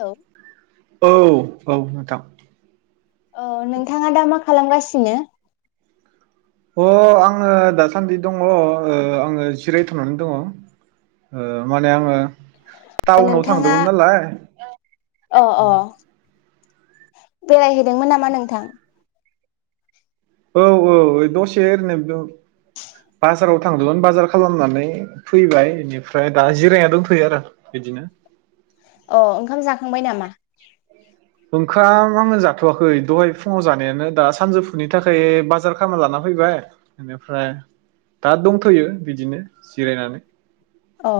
औ औ औ नोंथां। औ नोंथाङा दा मा खालामगासिनो? अ आङो दासान्दि दङ ओ आङो जिरायथांनानै दङ ओ माने आङो टाउनाव नोंथाङा थांदोंमोन नालाय अ अ बेरायहैदोंमोन नामा नोंथां। औ औ दसे ओरैनो बाजाराव थांदोंमोन बाजार खालामनानै फैबाय बेनिफ्राय दा जिरायना दंथैयो आरो बिदिनो। अ ओंखाम जाखांबाय नामा? ओंखाम आङो जाथवाखै दहाय फुङाव जानायानो दा सानजौफुनि थाखाय बाजार खालामना लाना फैबाय बेनिफ्राय दा दंथयो बिदिनो जिरायनानै। अ ओ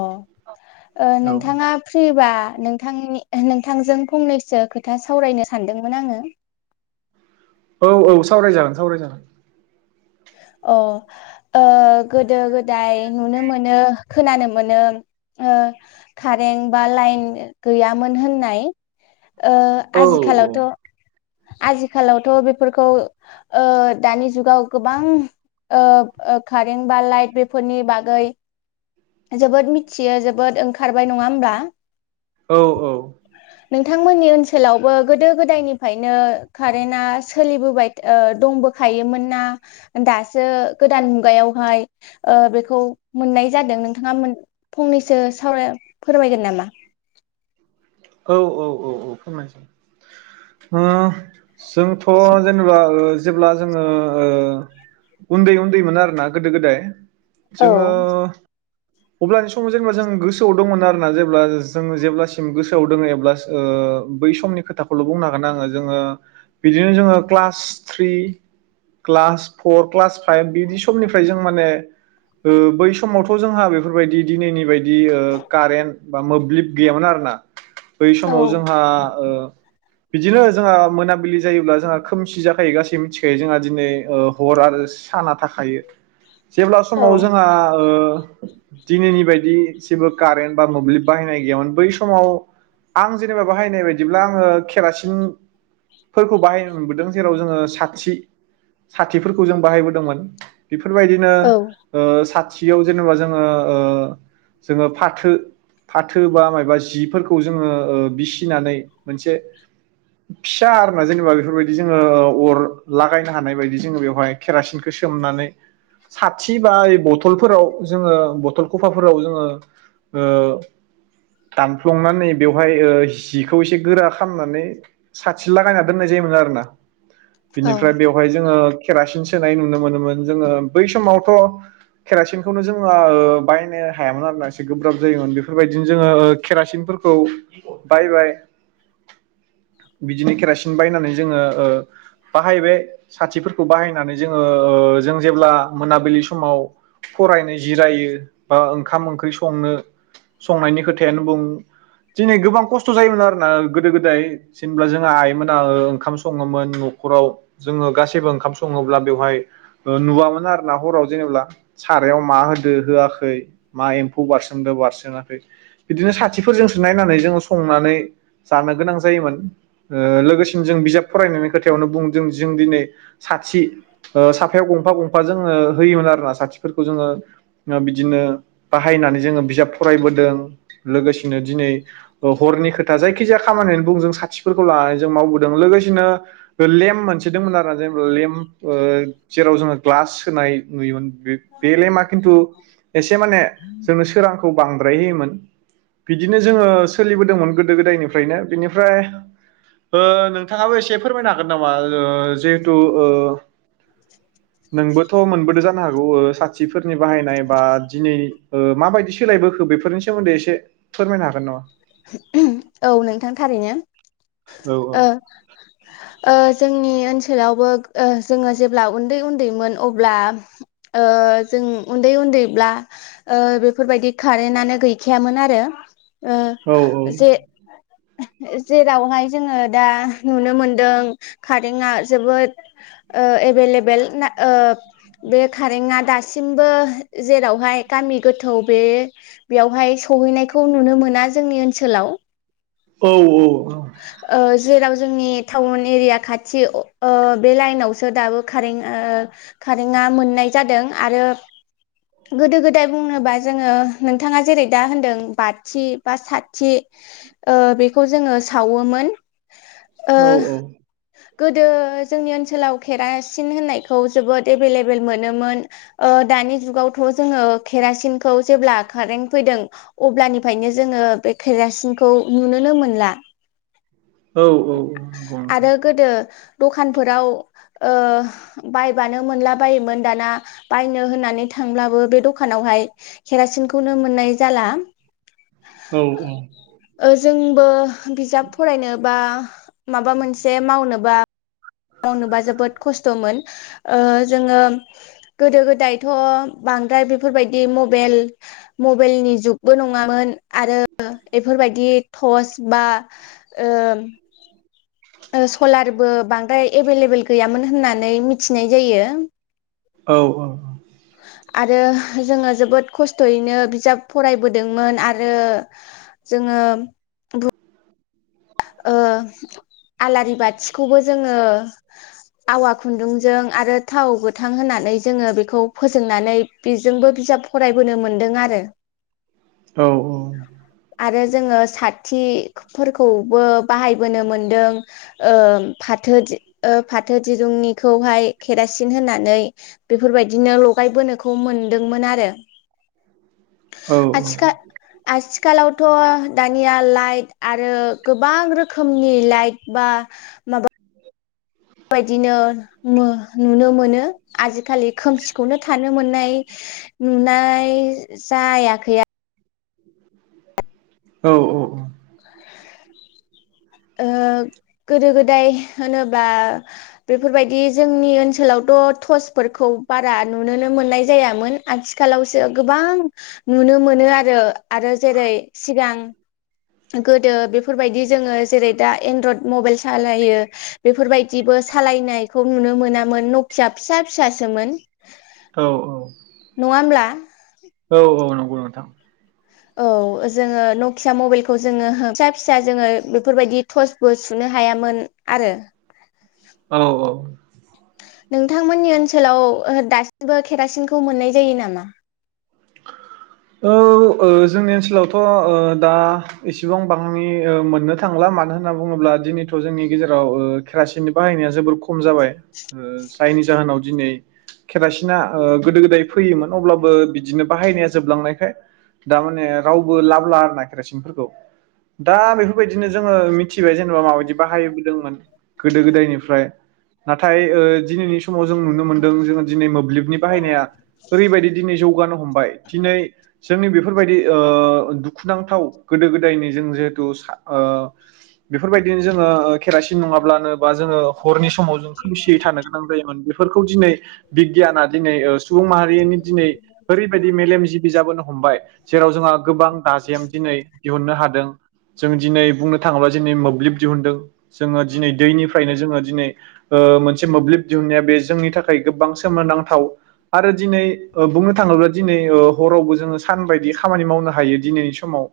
औ नोंथाङा फ्रिबा नोंथांनि नोंथांजों फंनैसो खोथा सावरायनो सानदोंमोन आङो। औ औ सावराय जागोन सावरायजागोन। अ ओ गोदो गोदाय नुनो मोनो खोनानो मोनो ओ कारेन्ट बा लाइन गैयामोन होननाय ओ औ आजिखालावथ आजिखालावथ बेफोरखौ ओ दानि जुगाव गो बां ओ ओ कारेन्ट बा लाइट बेफोरनि बागै जोबोद मिथियो जोबोद ओंखारबाय नङा होमब्ला? औ औ। नोंथांमोननि ओनसोलावबो गोदो गोदायनिफ्रायनो कारेन्टआ सोलिबोबाय ओ दंबोखायोमोन ना दासो गोदान मुगायावहाय ओ बेखौ मोननाय जादों नों नोंथाङा फंनैसो सावराय फोरमायगोन नामा? औ औ औ औ फोरमायनो सानो ओ जोंथ जेनेबा ओ जेब्ला जोंङो ओ उन्दै-उन्दै मोन आरोना गोदो गोदाय औ जोङो अब्लानि समाव जोंङो जों गोसोआव दंमोन आरोना जेब्ला जों जेब्लासिम गोसो आव दोंङो एब्ला ओ बै समनि खोथाखौल बुंनो हागोन आंङो जोंङो बिदिनो जोंङो class three, class four, class five बिदि समनिफ्राय जों माने ओ बै समावथ जोंहा बेफोरबादि दिनैनि बायदि दि ओ कारेन्ट बा मोब्लिब गैयामोन आरोना। बै औ समाव जोंहा ओ बिदिनो जोंहा मोनाबिलि जायोब्ला जोंहा खोमसि जाखायो गासै मिथिखायो जोंहा दिनै ओ हर आरो साना थाखायो। जेब्ला समाव जोंहा ओ दिनैनि बायदि जेबो कारेन्ट बा मोब्लिब बाहायनाय गैयामोन बै समाव आं जेनेबा बाहायनाय बायदिब्ला आङो केरासिनफोरखौ बाहायनो मोनबोदों जेराव जोङो साथि साथिफोरखौ जों बाहायबोदोंमोन। बेफोरबायदिनो औ ओ सा थियाव जेनेबा जोङो ओ जोङो फाथो फाथो बा मायबा जिफोर खौ जोङो बिसिनानै मोनसे फिसा आरोना जेनेबा बेफोरबायदि जोङो अर लागायनो हानाय बायदि जोङो बेवहाय केरासिनखौ सोमनानै साथि बा बथलफोराव जोङो बथल खफाफोराव जोङो ओ दान सुफ्लंनानै बेवहाय ओ हिखौ एसे गोरा खालामनानै साथि लागायना दोननाय जायोमोन आरोना। औ बिनिफ्राय बेवहाय जोङो केरासिन सोनाय नुनो मोनोमोन जोङो बै समावथ केरासिनखौनो जोङो ओ बायनो हायामोन आरोना एसे गोब्राब जायोमोन बेफोरबायदिनो जोङो केरासिनफोरखौ बायबाय बिदिनो केरासिन बाहायनानै जोङो ओ बाहायबाय साथिफोरखौ बाहायनानै जोङो ओ जों जेब्ला मोनाबिलि समाव फरायनो जिरायो बा ओंखाम ओंख्रि संनो संनायनि खोथा यानो बुं दिनै गोबां खस्थ जायोमोन आरोना गोदो गोदाय जेनब्ला जोंहा आइमोना ओंखाम सङोमोन नखराव जोङो गासैबो ओंखाम सङोब्ला बेवहाय नुवामोन आरोना हराव जेनेबा सारायाव मा होदो होआखै मा एम्फौ बारसोमदो बारसोमाखै। बिदिनो साथिफोरजोंसो नायनानै जोङो संनानै जानो गोनां जायोमोन ओ लोगोसेनो जों बिजाब फरायनायनि खोथायावनो बुंदों जों दिनै साथि ओ साफायाव गंफा गंफा जोङो होयोमोन आरोना साथिफोरखौ जोङो बिदिनो बाहायनानै जोङो बिजाब फरायबोदों। लोगोसे नो दिनै हरनि खोथा जायखि जाया खामानियानो बुं साथिफोरखौ लानानै जों मावबोदों लोगोसेनो लेम्प मोनसेदोंमोन आरो लेम्प ओ जेराव जोङो ग्लास सोनाय नुयोमोन। बे बे लेमा खिन्थु एसे माने जोंनो सोरांखौ बांद्राय होयोमोन। बिदिनो जोङो सोलिबोदोंमोन गोदो गोदायनिफ्रायनो बिनिफ्राय ओ नोंथाङाबो एसे फोरमायनो हागोन नामा ओ जिहेथु ओ नोंबोथ मोनबोदो जानो हागौ ओ साथिफोरनि बाहायनाय बा दिनै ओ माबायदि सोलायबोखो बेफोरनि सोमोन्दै एसे फोरमायनो हागोन नामा। औ नोंथां थारैनो। औ ओ ओ जोंनि ओनसोल थोरावबो ओ जोङो जेब्ला उन्दै उन्दैमोन अब्ला ओ जों उन्दै उन्दैब्ला ओ बेफोरबायदि कारेन्टनो गैखायामोन आरो। ओ औ जे जेरावहाय जोङो दा नुनो मोनदों कारेंआ जोबोद ओ एभेलेबेल ओ बे कारेंआ दासिमबो जेरावहाय गामि गोथौ बे बेयावहाय सहैनायखौ नुनो मोना जोंनि ओन ओनसोलाव। औ औ। ओ जेराव जोंनि टाउन एरिया खाथि ओ बे लाइनावसो दाबो कारें कारेंआ मोननाय जादों आरो गोदो गोदाय बुंनोबा जोङो नोंथाङा जेरै दा होनदों बाथि बा साथि ओ बेखौ जोङो सावोमोन। ओ औ औ। गोदो जोंनि ओनसोलाव केरासिन होननायखौ जोबोद एभेलेबेल मोनोमोन ओ दानि जुगावथ जोङो केरासिनखौ जेब्ला कारेन्ट फैदों अब्लानिफ्रायनो जोङो बे केरासिनखौ नुनोनो मोनला। औ औ औ नोंगौ नोंथां। आरो गोदो दखानफोराव ओ बायबानो मोनला बायोमोन दाना बायनो होननानै थांब्लाबो बे दखानावहाय केरासिनखौनो मोननाय जाला। औ औ ओ जोंबो बिजाब फरायनोबा माबा मोनसे मावनोबा मावनोबा जोबोद खस्थमोन ओ जोङो गोदो गोदायथ बांद्राय बेफोरबायदि मबेल मबेलनि जुगबो नङामोन आरो बेफोरबायदि टर्च बा ओम ओ सलारबो बांद्राय एभेलेबेल गैयामोन होननानै मिथिनाय जायो। औ ओ आरो जोङो जोबोद खस्थयैनो बिजाब फरायबोदोंमोन आरो जोङो बुब ओ आलारि बाथिखौबो जोङो [inaudible] आवा खुन्दुंजों आरो थाव गोथ थां होनानै जोङो बेखौ फोजोंनानै बेजोंबो बिजाब फरायबोनो मोन्दों आरो। औ औ आरो जोङो साथिफोरखौ बो बाहायबोनो मोनदों ओ फाथो दि ओ फाथो दिरुंनिखौहाय केरासिन होननानै बेफोरबायदिनो लगायबोनोखौ मोनदोंमोन आरो। औ औ औ आथिखा आज खालावथ दानिया लाइट आरो। गोबां रोखोमनि लाइट बा माबा बायदिनो [unintelligible] नुनो मोनो आजिखालि खोमसिखौनो थानो मोननाय नुनाय जायाखैया औ औ औ। ओ गोदो गोदाय होनोब्ला बेफोरबायदि जोंनि ओनसोलावथ' टर्सफोरखौ बारा नुुनोनो मोननाय जायामोन आथिखालावसो गोबां नुनो मोनो आरो आरो जेरै सिगां गोदो बेफोरबायदि जोङो जेरै दा एनड्रड मबाइल सालायो बेफोरबायदिबो सालायनायखौ नुनो मोनामोन नखिया फिसा फिसासोमोन। औ औ नङा होमब्ला औ औ नंगौ नोंथां औ जोङो नखिया मबाइलखौ जोङो फिसा फिसा जोङो बेफोरबायदि टर्चबो सुनो हायामोन आरो औ औ नोंथांमोननि ओनसोलाव ओ दासिमबो केरासिनखौ मोननाय जायो नामा औ-औ जोंनि ओनसोलावथ ओ दा एसेबां बांनि ओ मोननो थांला मानो होनना बुङोब्ला दिनैथ जोंनि गेजेराव ओ केरासिननि बाहायनाया जोबोर खम जाबाय ओ जायनि जाहोनाव दिनै केरासिना ओ गोदो गोदाय फैयोमोन अब्लाबो बि बिदिनो बाहायनाया जोबलांनायखाय दामाने रावबो लाबला नागिरा केरासिनफोरखौ। दा बेफोरबायदिनो जोङो मिथ मिथिबाय जेनेबा माबायदि बाहायबोदोंमोन गोदो गोदायनिफ्राय नाथाय ओ दिनैनि समाव जों नुनो मोनदों जोङो दिनै मोब्लिबनि बाहायनाया ओरैबायदि दिनै जौगा हबाय दिनै जोंनि बेफोरबायदि ओ दुखुनांथाव गोदो गोदायनि जों जिहेथु सा ओ बेफोरबायदिनो जोङो ओ केरासिन नङाब्लानो बा जोङो हरनि समाव जों खोमसियै थानो गोनां जायोमोन बेफोरखौ दिनै बिगियाना दिनै ओ सुबुं माहारिनि दिनै बेैबायदि मेलेम जिबि जाबोनो हमबाय जेराव जोंहा गोबां दाजेम दिनै दिहुननो हा जों दिनै बुंनो थाङोब्ला दिनै मोब्लिब दिहुनदों जोङो दिनै दैनिफ्रायनो जोङो दिनै ओ मोनसे मोब्लिब दिहुननाया बे जोंनि थाखाय गोबां सोमोनोनांथाव आरो दिनै ओ बुंनो थाङोब्ला दिनै ओ हरावबो जोङो सान बायदि खामानि मावनो हायो दिनैनि समाव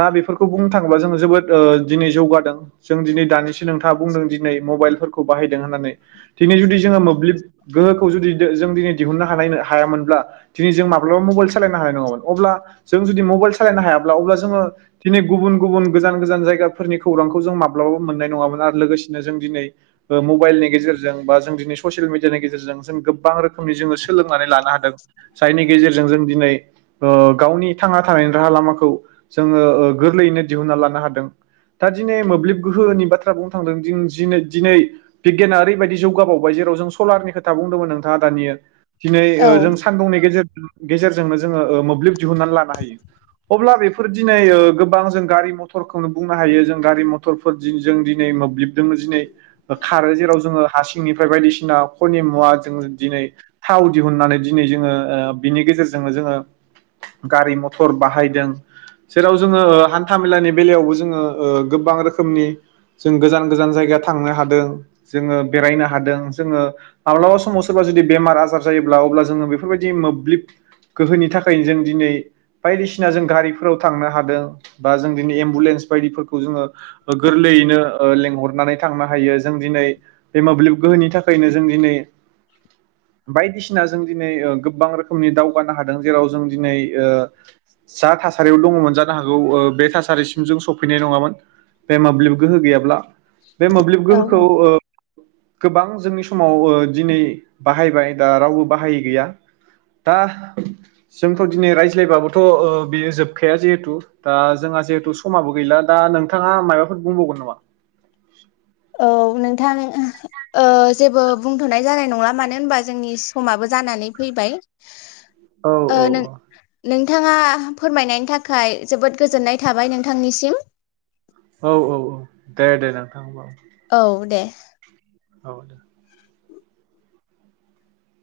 दा बेफोरखौ बुंनो थाङोब्ला जोङो जोबोद ओ दिनै जौगादों जों दिनै दानिसो नोंथाङा बुंदों दिनै मबाइलफोरखौ बाहायदों होननानै दिनै जुदि जोङो मोब्लिब गोहोखौ जुदि जो-जों दिनै दिहुननो हानाय हायामोनब्ला दिनै जों माब्लाबा मबाइल सालायनो हानाय नङामोन अब्ला जों जुदि मबाइल सालायनो हायाब्ला अब्ला जोङो दिनै गुबुन गुबुन गोजान गोजान जायगाफोरनि खौरांखौ जों माब्लाबाबो मोननाय नङामोन आरो लोगोसेनो जों दिनै ओ मबाइलनि गेजेरजों बा जों दिनै ससियेल मिडियानि गेजेरजों जों गोबां रोखोमनि जोङो सोलोंनानै लानो हादों। नि गेजेरजों जों दिनै ओ गावनि थांना थानायनि राहा लामाखौ जोङो ओ गोरलैयैनो दिहुनना लानो हादों दा दिनै मोब्लिब गोहोनि बाथ्रा बुंनो थांदों दिन दिनै दिनै बिग्याना ओरैबायदि जौगाबावबाय जेराव जों सलारनि खो थां बुंदोंमोन नोंथाङा दानियो दिनै औ ओ जों समनि गेजेरजों गेजेरजोंनो जोङो ओ मोब्लिब दिहुननानै लानो हायो अब्ला बेफोर दिनै ओ गोबां जों गारि मथरखौनो बुंनो हायो जों गारि मथरफोरदि जों दिनै मोब्लिबजोंनो दिनै ओ खारो जेराव जोङो हा सिंनिफ्राय बायदिसिना खनि मुवाजों दिनै थाव दिहुननानै दि दिनै जोङो ओ बिनि गेजेरजोंनो जोङो गारि मथर बाहायदों जेराव जोङो ओ हान्था मेलानि बेलायावबो जोङो ओ गोबां रोखोमनि जों गोजान गोजान जायगा थांनो हादों जोङो बेरायनो हादों जोङो माब्लाबा समाव सोरबा जुदि बेमार आजार जायोब्ला अब्ला जो जोङो बेफोरबायदि मोब्लिब गोहोनि थाखायनो जों दिनै बायदिसिना जों गारिफोराव थांनो हादों बा जों दिनै एम्बुलेन्स बायदिफोरखौ जोङो गोरलैयैनो ओ लेंहरनानै थांनो हायो जों दिनै बे मोब्लिब गोहोनि थाखायनो जों दिनै बायदिसिना जों दिनै ओ गोबां रोखोमनि दावगानो हादों जेराव जों दिनै ओ जा थासारियाव दङमोन जानो हागौ ओ बे थासारिसिम जों सौफैनाय नङामोन बे मोब्लिब गोहो गैयाब्ला। बे मोब्लिब गोहोखौ ओ गोबां जोंनि समाव ओ दिनै बाहायबाय दा रावबो बाहायै गैया दा जोंथ दिनै रायज्लायबाबोथ ओ बेयो जोबखाया जिहेथु ओ जोंहा जिहेथु समाबो गैला दा नोंथाङा माबाफोर बुंबावगोन नामा? औ नोंथां ओ जेबो बुंथनाय जानाय नंला मानो होनबा जोंनि समाबो जानानै फैबाय। औ औ औ। थाङा फोरमायनायनि थाखाय जोबोद गोजोननाय थाबाय नोंथांनिसिम। औ औ औ दे दे नोंथां औ दे। औ दे।